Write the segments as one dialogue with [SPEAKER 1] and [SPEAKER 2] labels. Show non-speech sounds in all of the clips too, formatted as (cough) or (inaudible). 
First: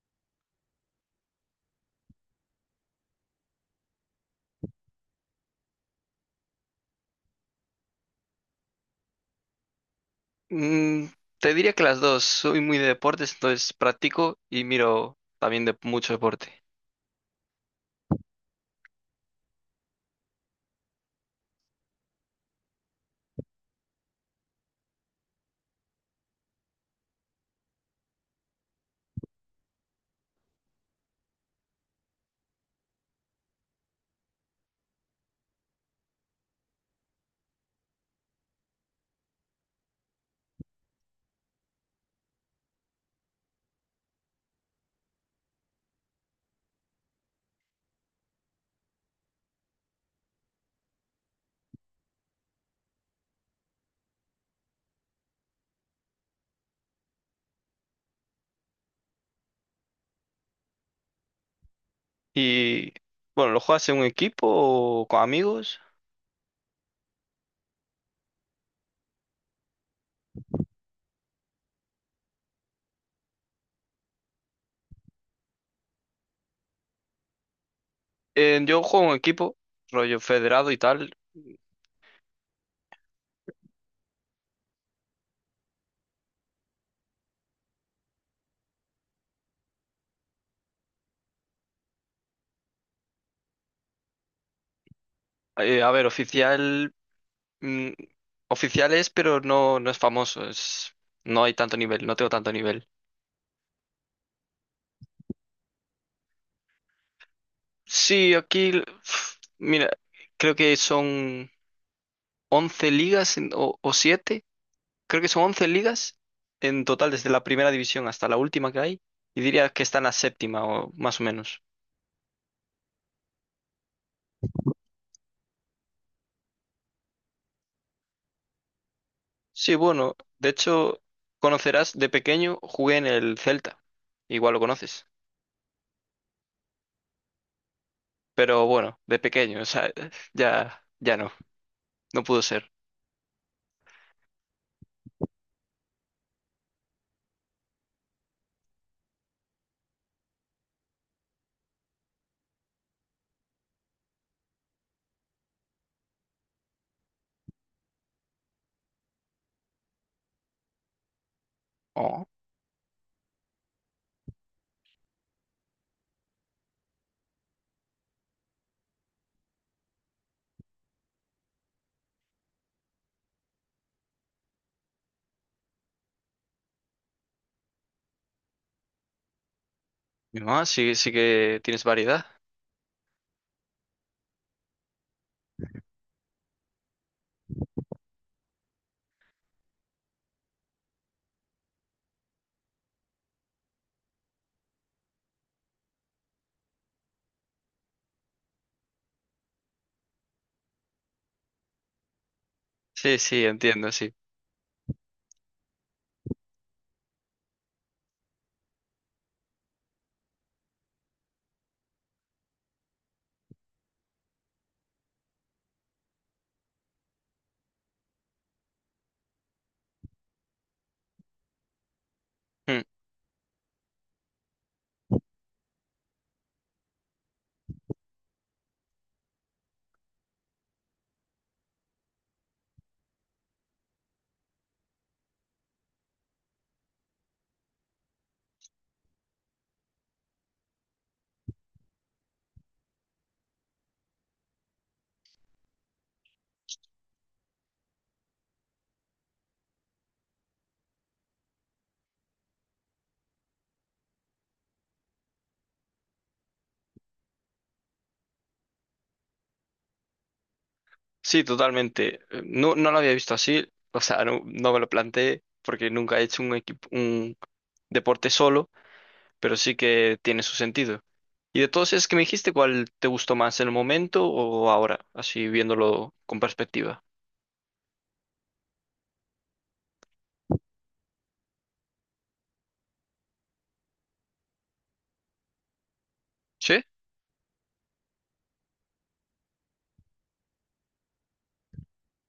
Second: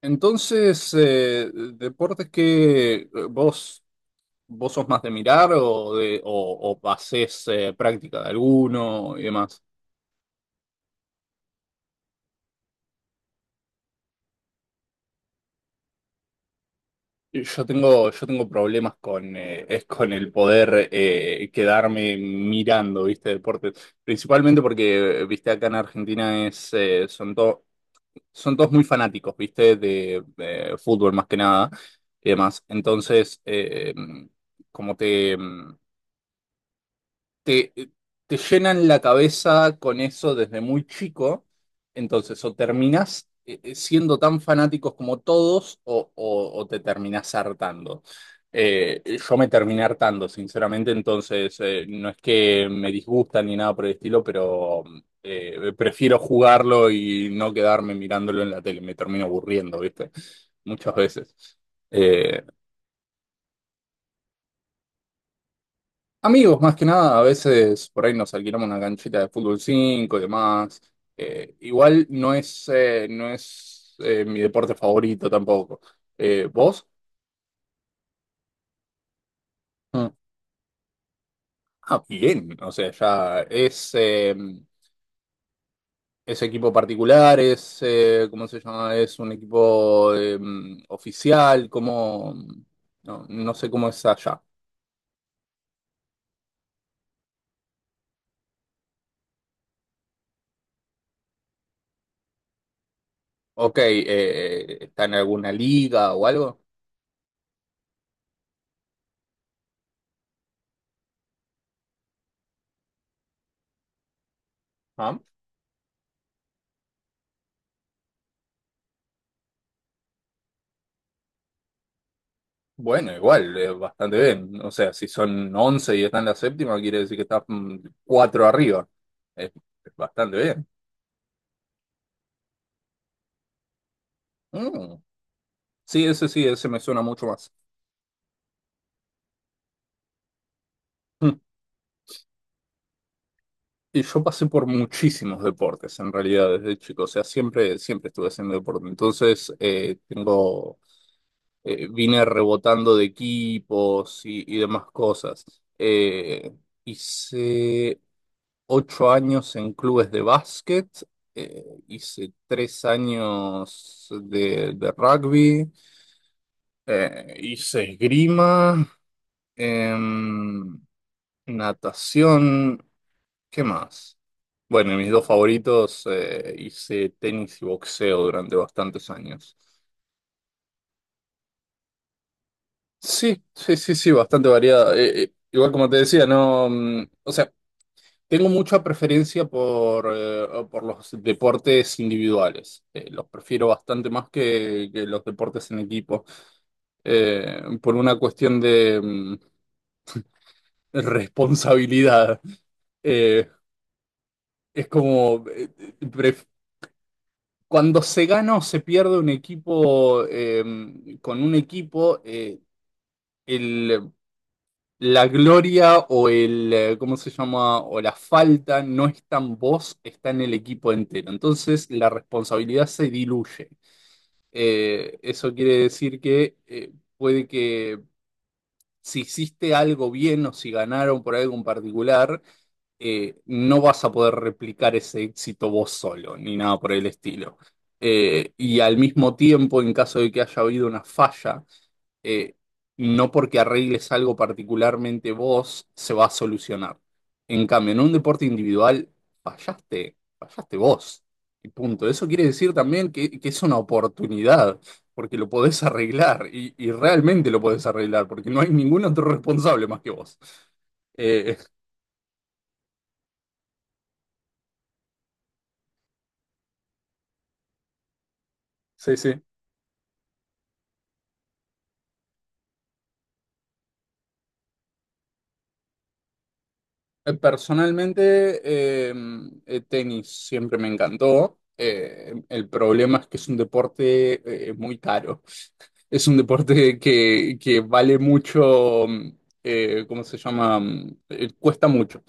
[SPEAKER 1] Entonces, deportes que vos sos más de mirar o hacés práctica de alguno y demás.
[SPEAKER 2] Mm, Te diría que las dos. Soy muy de deportes, entonces practico y miro también de mucho deporte.
[SPEAKER 1] Yo tengo problemas con el poder quedarme mirando, ¿viste? Deportes. Principalmente porque, viste, acá en Argentina es, son todos muy fanáticos, ¿viste? De, fútbol más que nada y demás. Entonces, como te... mm, te, te llenan la cabeza con eso desde muy chico. Entonces o terminás siendo tan fanáticos como todos o te terminás hartando. Yo me terminé hartando, sinceramente. Entonces, no es que me disgusta ni nada por el estilo, pero prefiero jugarlo y no quedarme mirándolo en la tele, me termino aburriendo, ¿viste? Muchas veces. Eh,
[SPEAKER 2] Y bueno, ¿lo juegas en un equipo o con amigos?
[SPEAKER 1] Amigos, más que nada. A veces por ahí nos alquilamos una canchita de fútbol 5 y demás. Igual no es mi deporte favorito tampoco. ¿Vos?
[SPEAKER 2] Yo juego en un equipo,
[SPEAKER 1] Mm.
[SPEAKER 2] rollo federado y tal.
[SPEAKER 1] Ah, bien. O sea, ya es equipo particular. ¿Cómo se llama? Es un equipo oficial, como... No, no sé cómo es allá.
[SPEAKER 2] A ver, oficial, mm, oficial es, pero no, no es famoso. Es, no hay tanto nivel, no tengo tanto nivel.
[SPEAKER 1] Ok. ¿Está en alguna liga o algo?
[SPEAKER 2] Sí, aquí, mira, creo que son 11 ligas o 7, creo que son 11 ligas en total desde la primera división hasta la última que hay. Y diría que está en la séptima o más o menos.
[SPEAKER 1] Bueno, igual, bastante bien. O sea, si son 11 y está en la séptima, quiere decir que está cuatro arriba. Es,
[SPEAKER 2] Sí,
[SPEAKER 1] es
[SPEAKER 2] bueno,
[SPEAKER 1] bastante
[SPEAKER 2] de
[SPEAKER 1] bien.
[SPEAKER 2] hecho, conocerás, de pequeño jugué en el Celta. Igual lo
[SPEAKER 1] Mm.
[SPEAKER 2] conoces.
[SPEAKER 1] Sí, ese me suena mucho más.
[SPEAKER 2] Pero bueno, de pequeño, o sea, (laughs) ya, ya no,
[SPEAKER 1] Mm.
[SPEAKER 2] no pudo ser.
[SPEAKER 1] Y yo pasé por muchísimos deportes, en realidad, desde chico. O sea, siempre estuve haciendo deporte. Entonces, tengo vine rebotando de equipos y demás cosas. Eh, Hice 8 años en clubes de básquet,
[SPEAKER 2] Oh,
[SPEAKER 1] hice 3 años de rugby, hice esgrima, em, natación. ¿Qué más? Bueno, y mis dos favoritos, hice tenis y boxeo durante bastantes años.
[SPEAKER 2] mi mamá, sí, sí que tienes variedad.
[SPEAKER 1] Sí, sí, sí, sí, bastante variada. Igual como te decía, no, o sea, tengo mucha preferencia por los deportes individuales. Los prefiero bastante más que los deportes en equipo. Por una cuestión de (laughs) responsabilidad.
[SPEAKER 2] Sí, sí,
[SPEAKER 1] Eh,
[SPEAKER 2] entiendo, sí.
[SPEAKER 1] es como, pref- cuando se gana o se pierde un equipo, con un equipo, la gloria o el, ¿cómo se llama? O la falta no está en vos, está en el equipo entero. Entonces la
[SPEAKER 2] Hmm.
[SPEAKER 1] responsabilidad se diluye. Eso quiere decir que puede que si hiciste algo bien o si ganaron por algo en particular, no vas a poder replicar ese éxito vos solo, ni nada por el estilo. Y al mismo tiempo, en caso de que haya habido una falla, eh, no porque arregles algo particularmente vos, se va a solucionar. En cambio, en un deporte individual, fallaste, fallaste vos. Y punto. Eso quiere decir también que es una oportunidad, porque lo podés arreglar, y realmente lo podés arreglar, porque no hay ningún otro (laughs) responsable más que vos.
[SPEAKER 2] Sí,
[SPEAKER 1] Eh,
[SPEAKER 2] totalmente. No, no lo había visto así, o sea, no, no me lo planteé porque nunca he hecho un equipo, un deporte solo,
[SPEAKER 1] sí, sí.
[SPEAKER 2] pero sí que tiene su sentido. Y de todos esos que me dijiste, ¿cuál te gustó más en el momento o ahora, así viéndolo con perspectiva?
[SPEAKER 1] Personalmente, eh, tenis siempre me encantó. El problema es que es un deporte muy caro. (laughs) Es un
[SPEAKER 2] ¿Sí?
[SPEAKER 1] deporte que vale mucho. ¿Cómo se llama? Cuesta mucho.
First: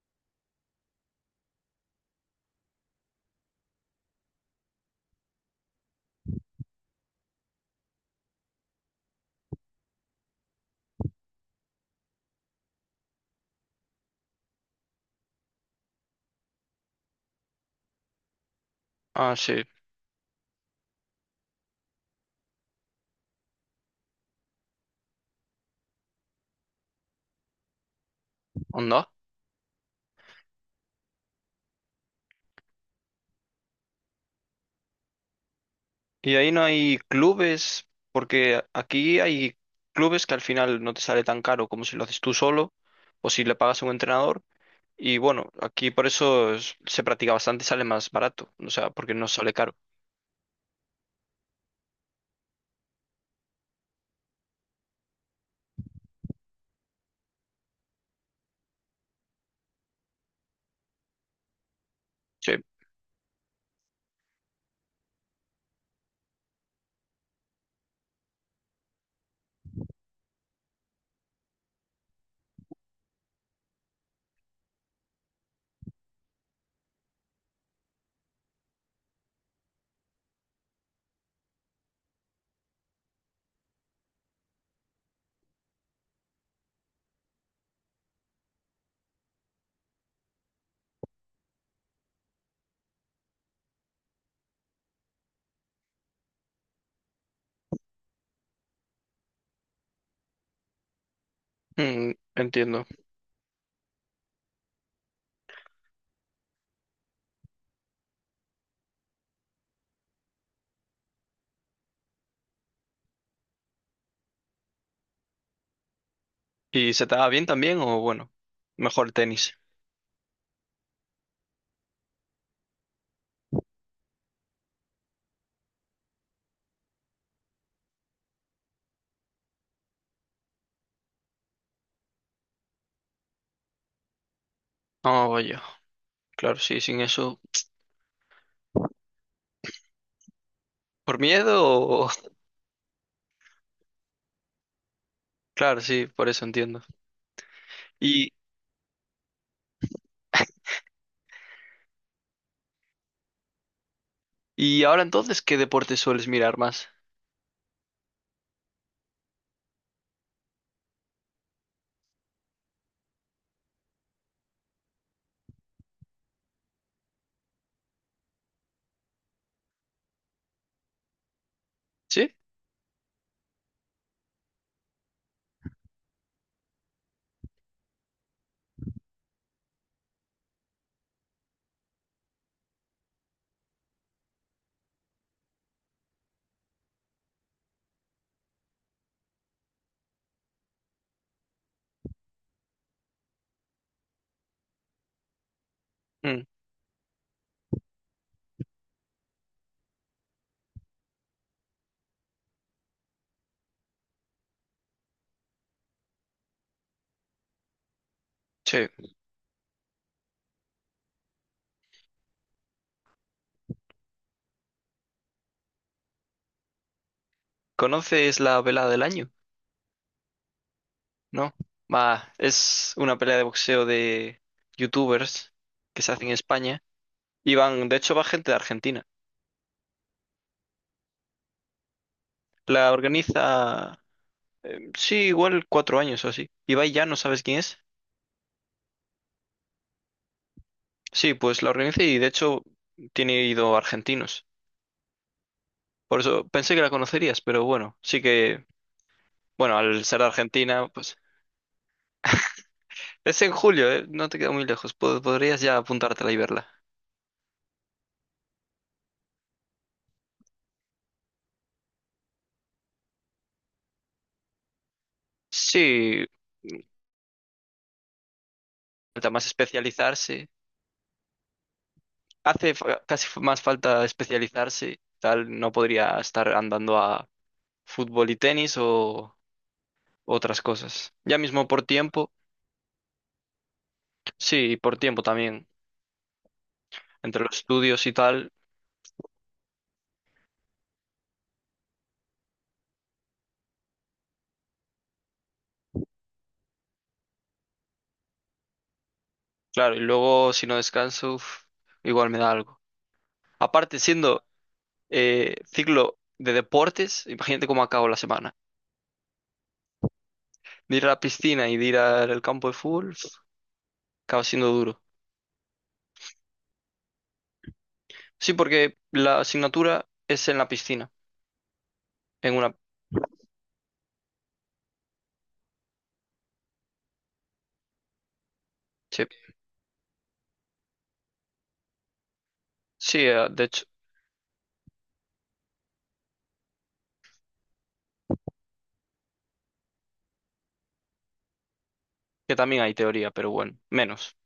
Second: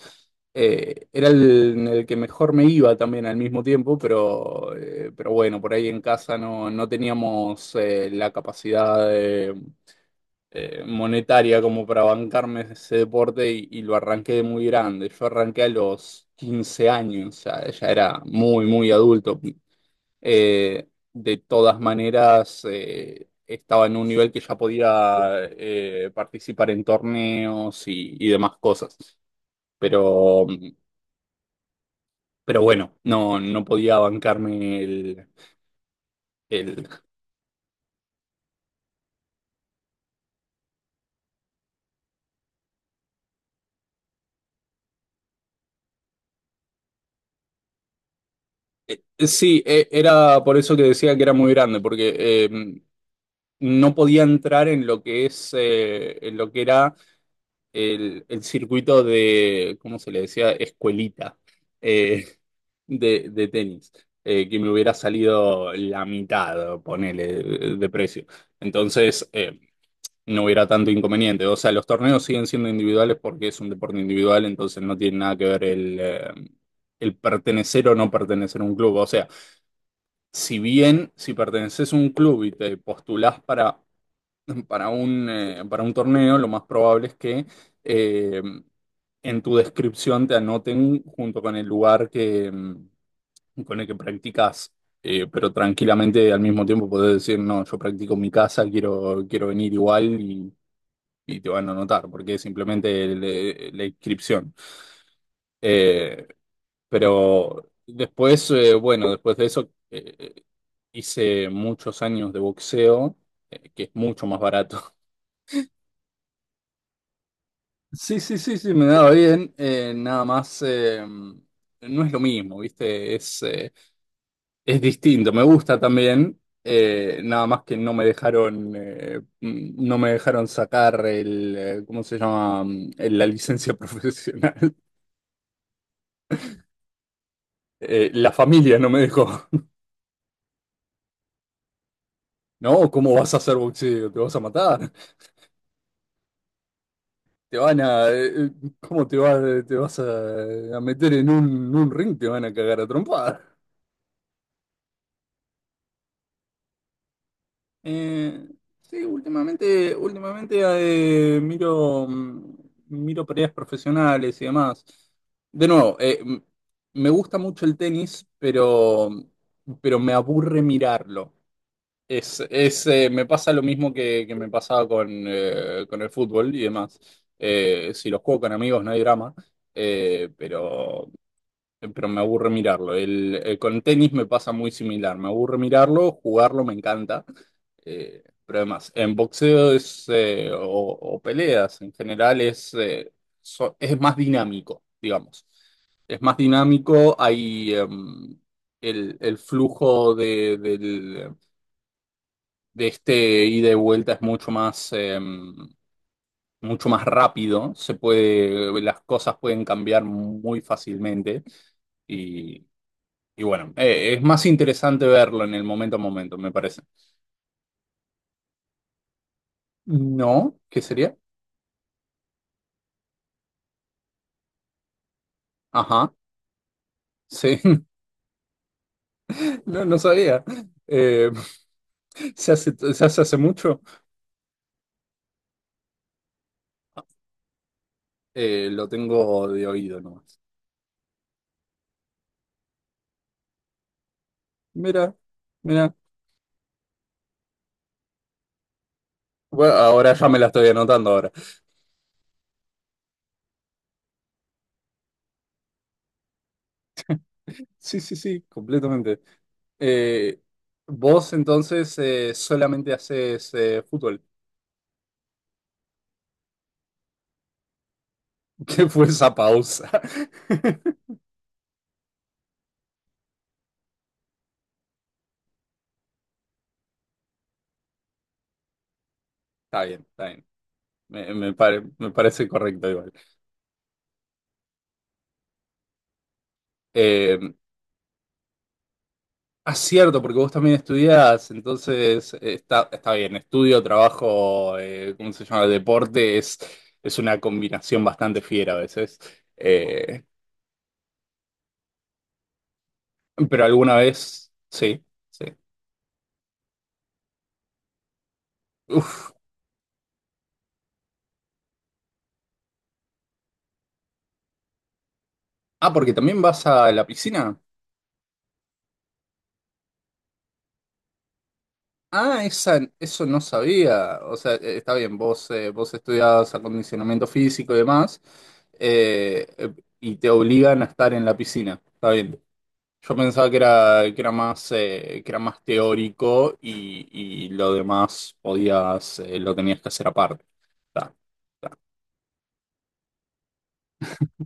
[SPEAKER 1] Era en el que mejor me iba también al mismo tiempo, pero bueno, por ahí en casa no teníamos la capacidad monetaria como para bancarme ese deporte y lo arranqué de muy grande. Yo arranqué a los 15 años, ya era muy, muy
[SPEAKER 2] Ah,
[SPEAKER 1] adulto.
[SPEAKER 2] sí,
[SPEAKER 1] Eh, de todas maneras, estaba en un nivel que ya podía participar en torneos y demás cosas.
[SPEAKER 2] onda.
[SPEAKER 1] Pero, pero bueno, no podía bancarme el,
[SPEAKER 2] Y ahí no
[SPEAKER 1] el
[SPEAKER 2] hay clubes, porque aquí hay clubes que al final no te sale tan caro como si lo haces tú solo o si le pagas a un entrenador. Y bueno, aquí por eso se practica bastante y sale más barato, o sea,
[SPEAKER 1] Eh,
[SPEAKER 2] porque no sale
[SPEAKER 1] Sí,
[SPEAKER 2] caro.
[SPEAKER 1] era por eso que decía que era muy grande, porque eh, no podía entrar en lo que en lo que era el circuito de, ¿cómo se le decía? Escuelita, eh,
[SPEAKER 2] Sí.
[SPEAKER 1] de tenis, que me hubiera salido la mitad, ponele, de precio. Entonces, no hubiera tanto inconveniente. O sea, los torneos siguen siendo individuales porque es un deporte individual, entonces no tiene nada que ver el pertenecer o no pertenecer a un club. O sea, si bien si perteneces a un club y te postulás para (laughs) para un torneo, lo más probable es que eh, en tu descripción te anoten junto con el lugar con el que practicas. Pero tranquilamente al mismo tiempo podés decir, no, yo practico en mi casa, quiero venir igual y te van a anotar, porque es
[SPEAKER 2] Entiendo.
[SPEAKER 1] simplemente la inscripción. Eh, pero después, bueno, después de eso hice muchos años de boxeo, que es mucho más barato. (laughs)
[SPEAKER 2] ¿Y se te da bien también o
[SPEAKER 1] Sí,
[SPEAKER 2] bueno,
[SPEAKER 1] sí, sí, sí, me daba
[SPEAKER 2] mejor
[SPEAKER 1] bien.
[SPEAKER 2] tenis?
[SPEAKER 1] Nada más, no es lo mismo, ¿viste? Es distinto, me gusta también. Nada más que no me dejaron, no me dejaron sacar ¿cómo se llama? La licencia (laughs) profesional.
[SPEAKER 2] Oh, vaya, claro, sí, sin eso.
[SPEAKER 1] La familia no me dejó.
[SPEAKER 2] ¿Por miedo o? (laughs)
[SPEAKER 1] No, ¿cómo vas a hacer boxeo? ¿Te vas a matar?
[SPEAKER 2] Claro, sí, por eso entiendo.
[SPEAKER 1] ¿Te van a,
[SPEAKER 2] ¿Y,
[SPEAKER 1] eh, eh, cómo te vas a meter en un ring? Te van a cagar a trompadas.
[SPEAKER 2] y ahora entonces qué deporte sueles mirar más?
[SPEAKER 1] Eh, sí, últimamente miro peleas profesionales y demás. De nuevo, me gusta mucho el tenis, pero me aburre mirarlo.
[SPEAKER 2] ¿Sí?
[SPEAKER 1] Me pasa lo mismo que me pasaba con el fútbol y demás. Si los juego con amigos no hay drama. Eh, pero, pero me aburre mirarlo. Con tenis me pasa muy similar. Me aburre mirarlo, jugarlo me encanta. Pero además, en boxeo o peleas en general es más dinámico, digamos. Es más
[SPEAKER 2] Mm,
[SPEAKER 1] dinámico, hay el flujo de este ida y vuelta es mucho más, mucho más rápido.
[SPEAKER 2] sí.
[SPEAKER 1] Las cosas pueden cambiar muy fácilmente y, y bueno, es más interesante verlo en el momento a momento, me parece.
[SPEAKER 2] ¿Conoces la velada del año?
[SPEAKER 1] No, ¿qué sería?
[SPEAKER 2] ¿No? Va, es una pelea de boxeo de youtubers que se
[SPEAKER 1] Ajá,
[SPEAKER 2] hace en España y
[SPEAKER 1] sí.
[SPEAKER 2] van,
[SPEAKER 1] (laughs)
[SPEAKER 2] de hecho va gente de Argentina.
[SPEAKER 1] No, no sabía. Eh, se hace,
[SPEAKER 2] La
[SPEAKER 1] se hace hace mucho.
[SPEAKER 2] organiza, sí, igual 4 años o así. Ibai ya, ¿no sabes quién es?
[SPEAKER 1] Lo tengo de oído nomás.
[SPEAKER 2] Sí, pues la organiza y de hecho tiene ido argentinos.
[SPEAKER 1] Mira, mira.
[SPEAKER 2] Por eso pensé que la conocerías, pero bueno, sí que,
[SPEAKER 1] Bueno,
[SPEAKER 2] bueno, al
[SPEAKER 1] ahora
[SPEAKER 2] ser de
[SPEAKER 1] ya me la estoy
[SPEAKER 2] Argentina,
[SPEAKER 1] anotando
[SPEAKER 2] pues
[SPEAKER 1] ahora.
[SPEAKER 2] es en julio, ¿eh? No te queda muy lejos. Podrías ya apuntártela y verla.
[SPEAKER 1] Sí, sí, sí, completamente. Eh, Vos entonces solamente haces fútbol.
[SPEAKER 2] Sí,
[SPEAKER 1] (laughs) ¿Qué fue
[SPEAKER 2] falta
[SPEAKER 1] esa
[SPEAKER 2] más
[SPEAKER 1] pausa?
[SPEAKER 2] especializarse.
[SPEAKER 1] (laughs)
[SPEAKER 2] Hace casi más falta especializarse. Tal, no podría estar andando a fútbol y tenis o
[SPEAKER 1] Está bien, está bien.
[SPEAKER 2] otras cosas.
[SPEAKER 1] Me,
[SPEAKER 2] Ya
[SPEAKER 1] me
[SPEAKER 2] mismo
[SPEAKER 1] pare-
[SPEAKER 2] por
[SPEAKER 1] me
[SPEAKER 2] tiempo.
[SPEAKER 1] parece correcto igual.
[SPEAKER 2] Sí, y por tiempo también,
[SPEAKER 1] Eh,
[SPEAKER 2] entre los estudios y tal,
[SPEAKER 1] Ah, cierto, porque vos también estudiás. Entonces, está bien, estudio, trabajo, ¿cómo se llama? Deporte es una combinación bastante fiera a veces.
[SPEAKER 2] claro, y
[SPEAKER 1] Eh,
[SPEAKER 2] luego si no descanso, uf, igual me da algo.
[SPEAKER 1] pero alguna
[SPEAKER 2] Aparte, siendo
[SPEAKER 1] vez, sí, sí.
[SPEAKER 2] ciclo de deportes, imagínate cómo acabo la semana.
[SPEAKER 1] Uf.
[SPEAKER 2] De ir a la piscina y de ir al campo de fútbol, uf, acaba siendo duro.
[SPEAKER 1] Ah, porque también vas a la piscina.
[SPEAKER 2] Sí, porque la asignatura es en la piscina,
[SPEAKER 1] Ah,
[SPEAKER 2] en una.
[SPEAKER 1] esa, eso no sabía. O sea, está bien, vos estudiás acondicionamiento físico y demás,
[SPEAKER 2] Sí,
[SPEAKER 1] eh, eh, y te obligan a estar en la piscina. Está bien. Yo
[SPEAKER 2] sí,
[SPEAKER 1] pensaba que
[SPEAKER 2] de hecho,
[SPEAKER 1] era, que era más, eh, que era más teórico y lo demás lo tenías que hacer aparte. Ta.
[SPEAKER 2] que también hay teoría, pero bueno, menos.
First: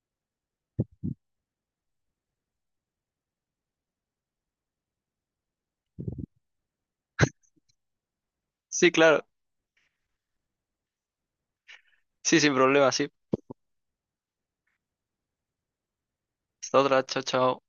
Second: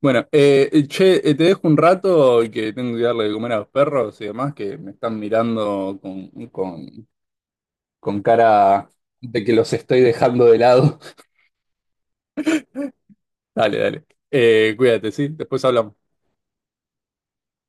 [SPEAKER 1] Bueno, che, te dejo un rato, y que tengo que darle de comer a los perros y demás, que me están mirando con cara
[SPEAKER 2] Sí, claro,
[SPEAKER 1] de que los estoy dejando de lado.
[SPEAKER 2] sí, sin problema, sí.
[SPEAKER 1] (laughs) Dale, dale. Cuídate, ¿sí? Después hablamos.
[SPEAKER 2] Hasta otra, chao, chao.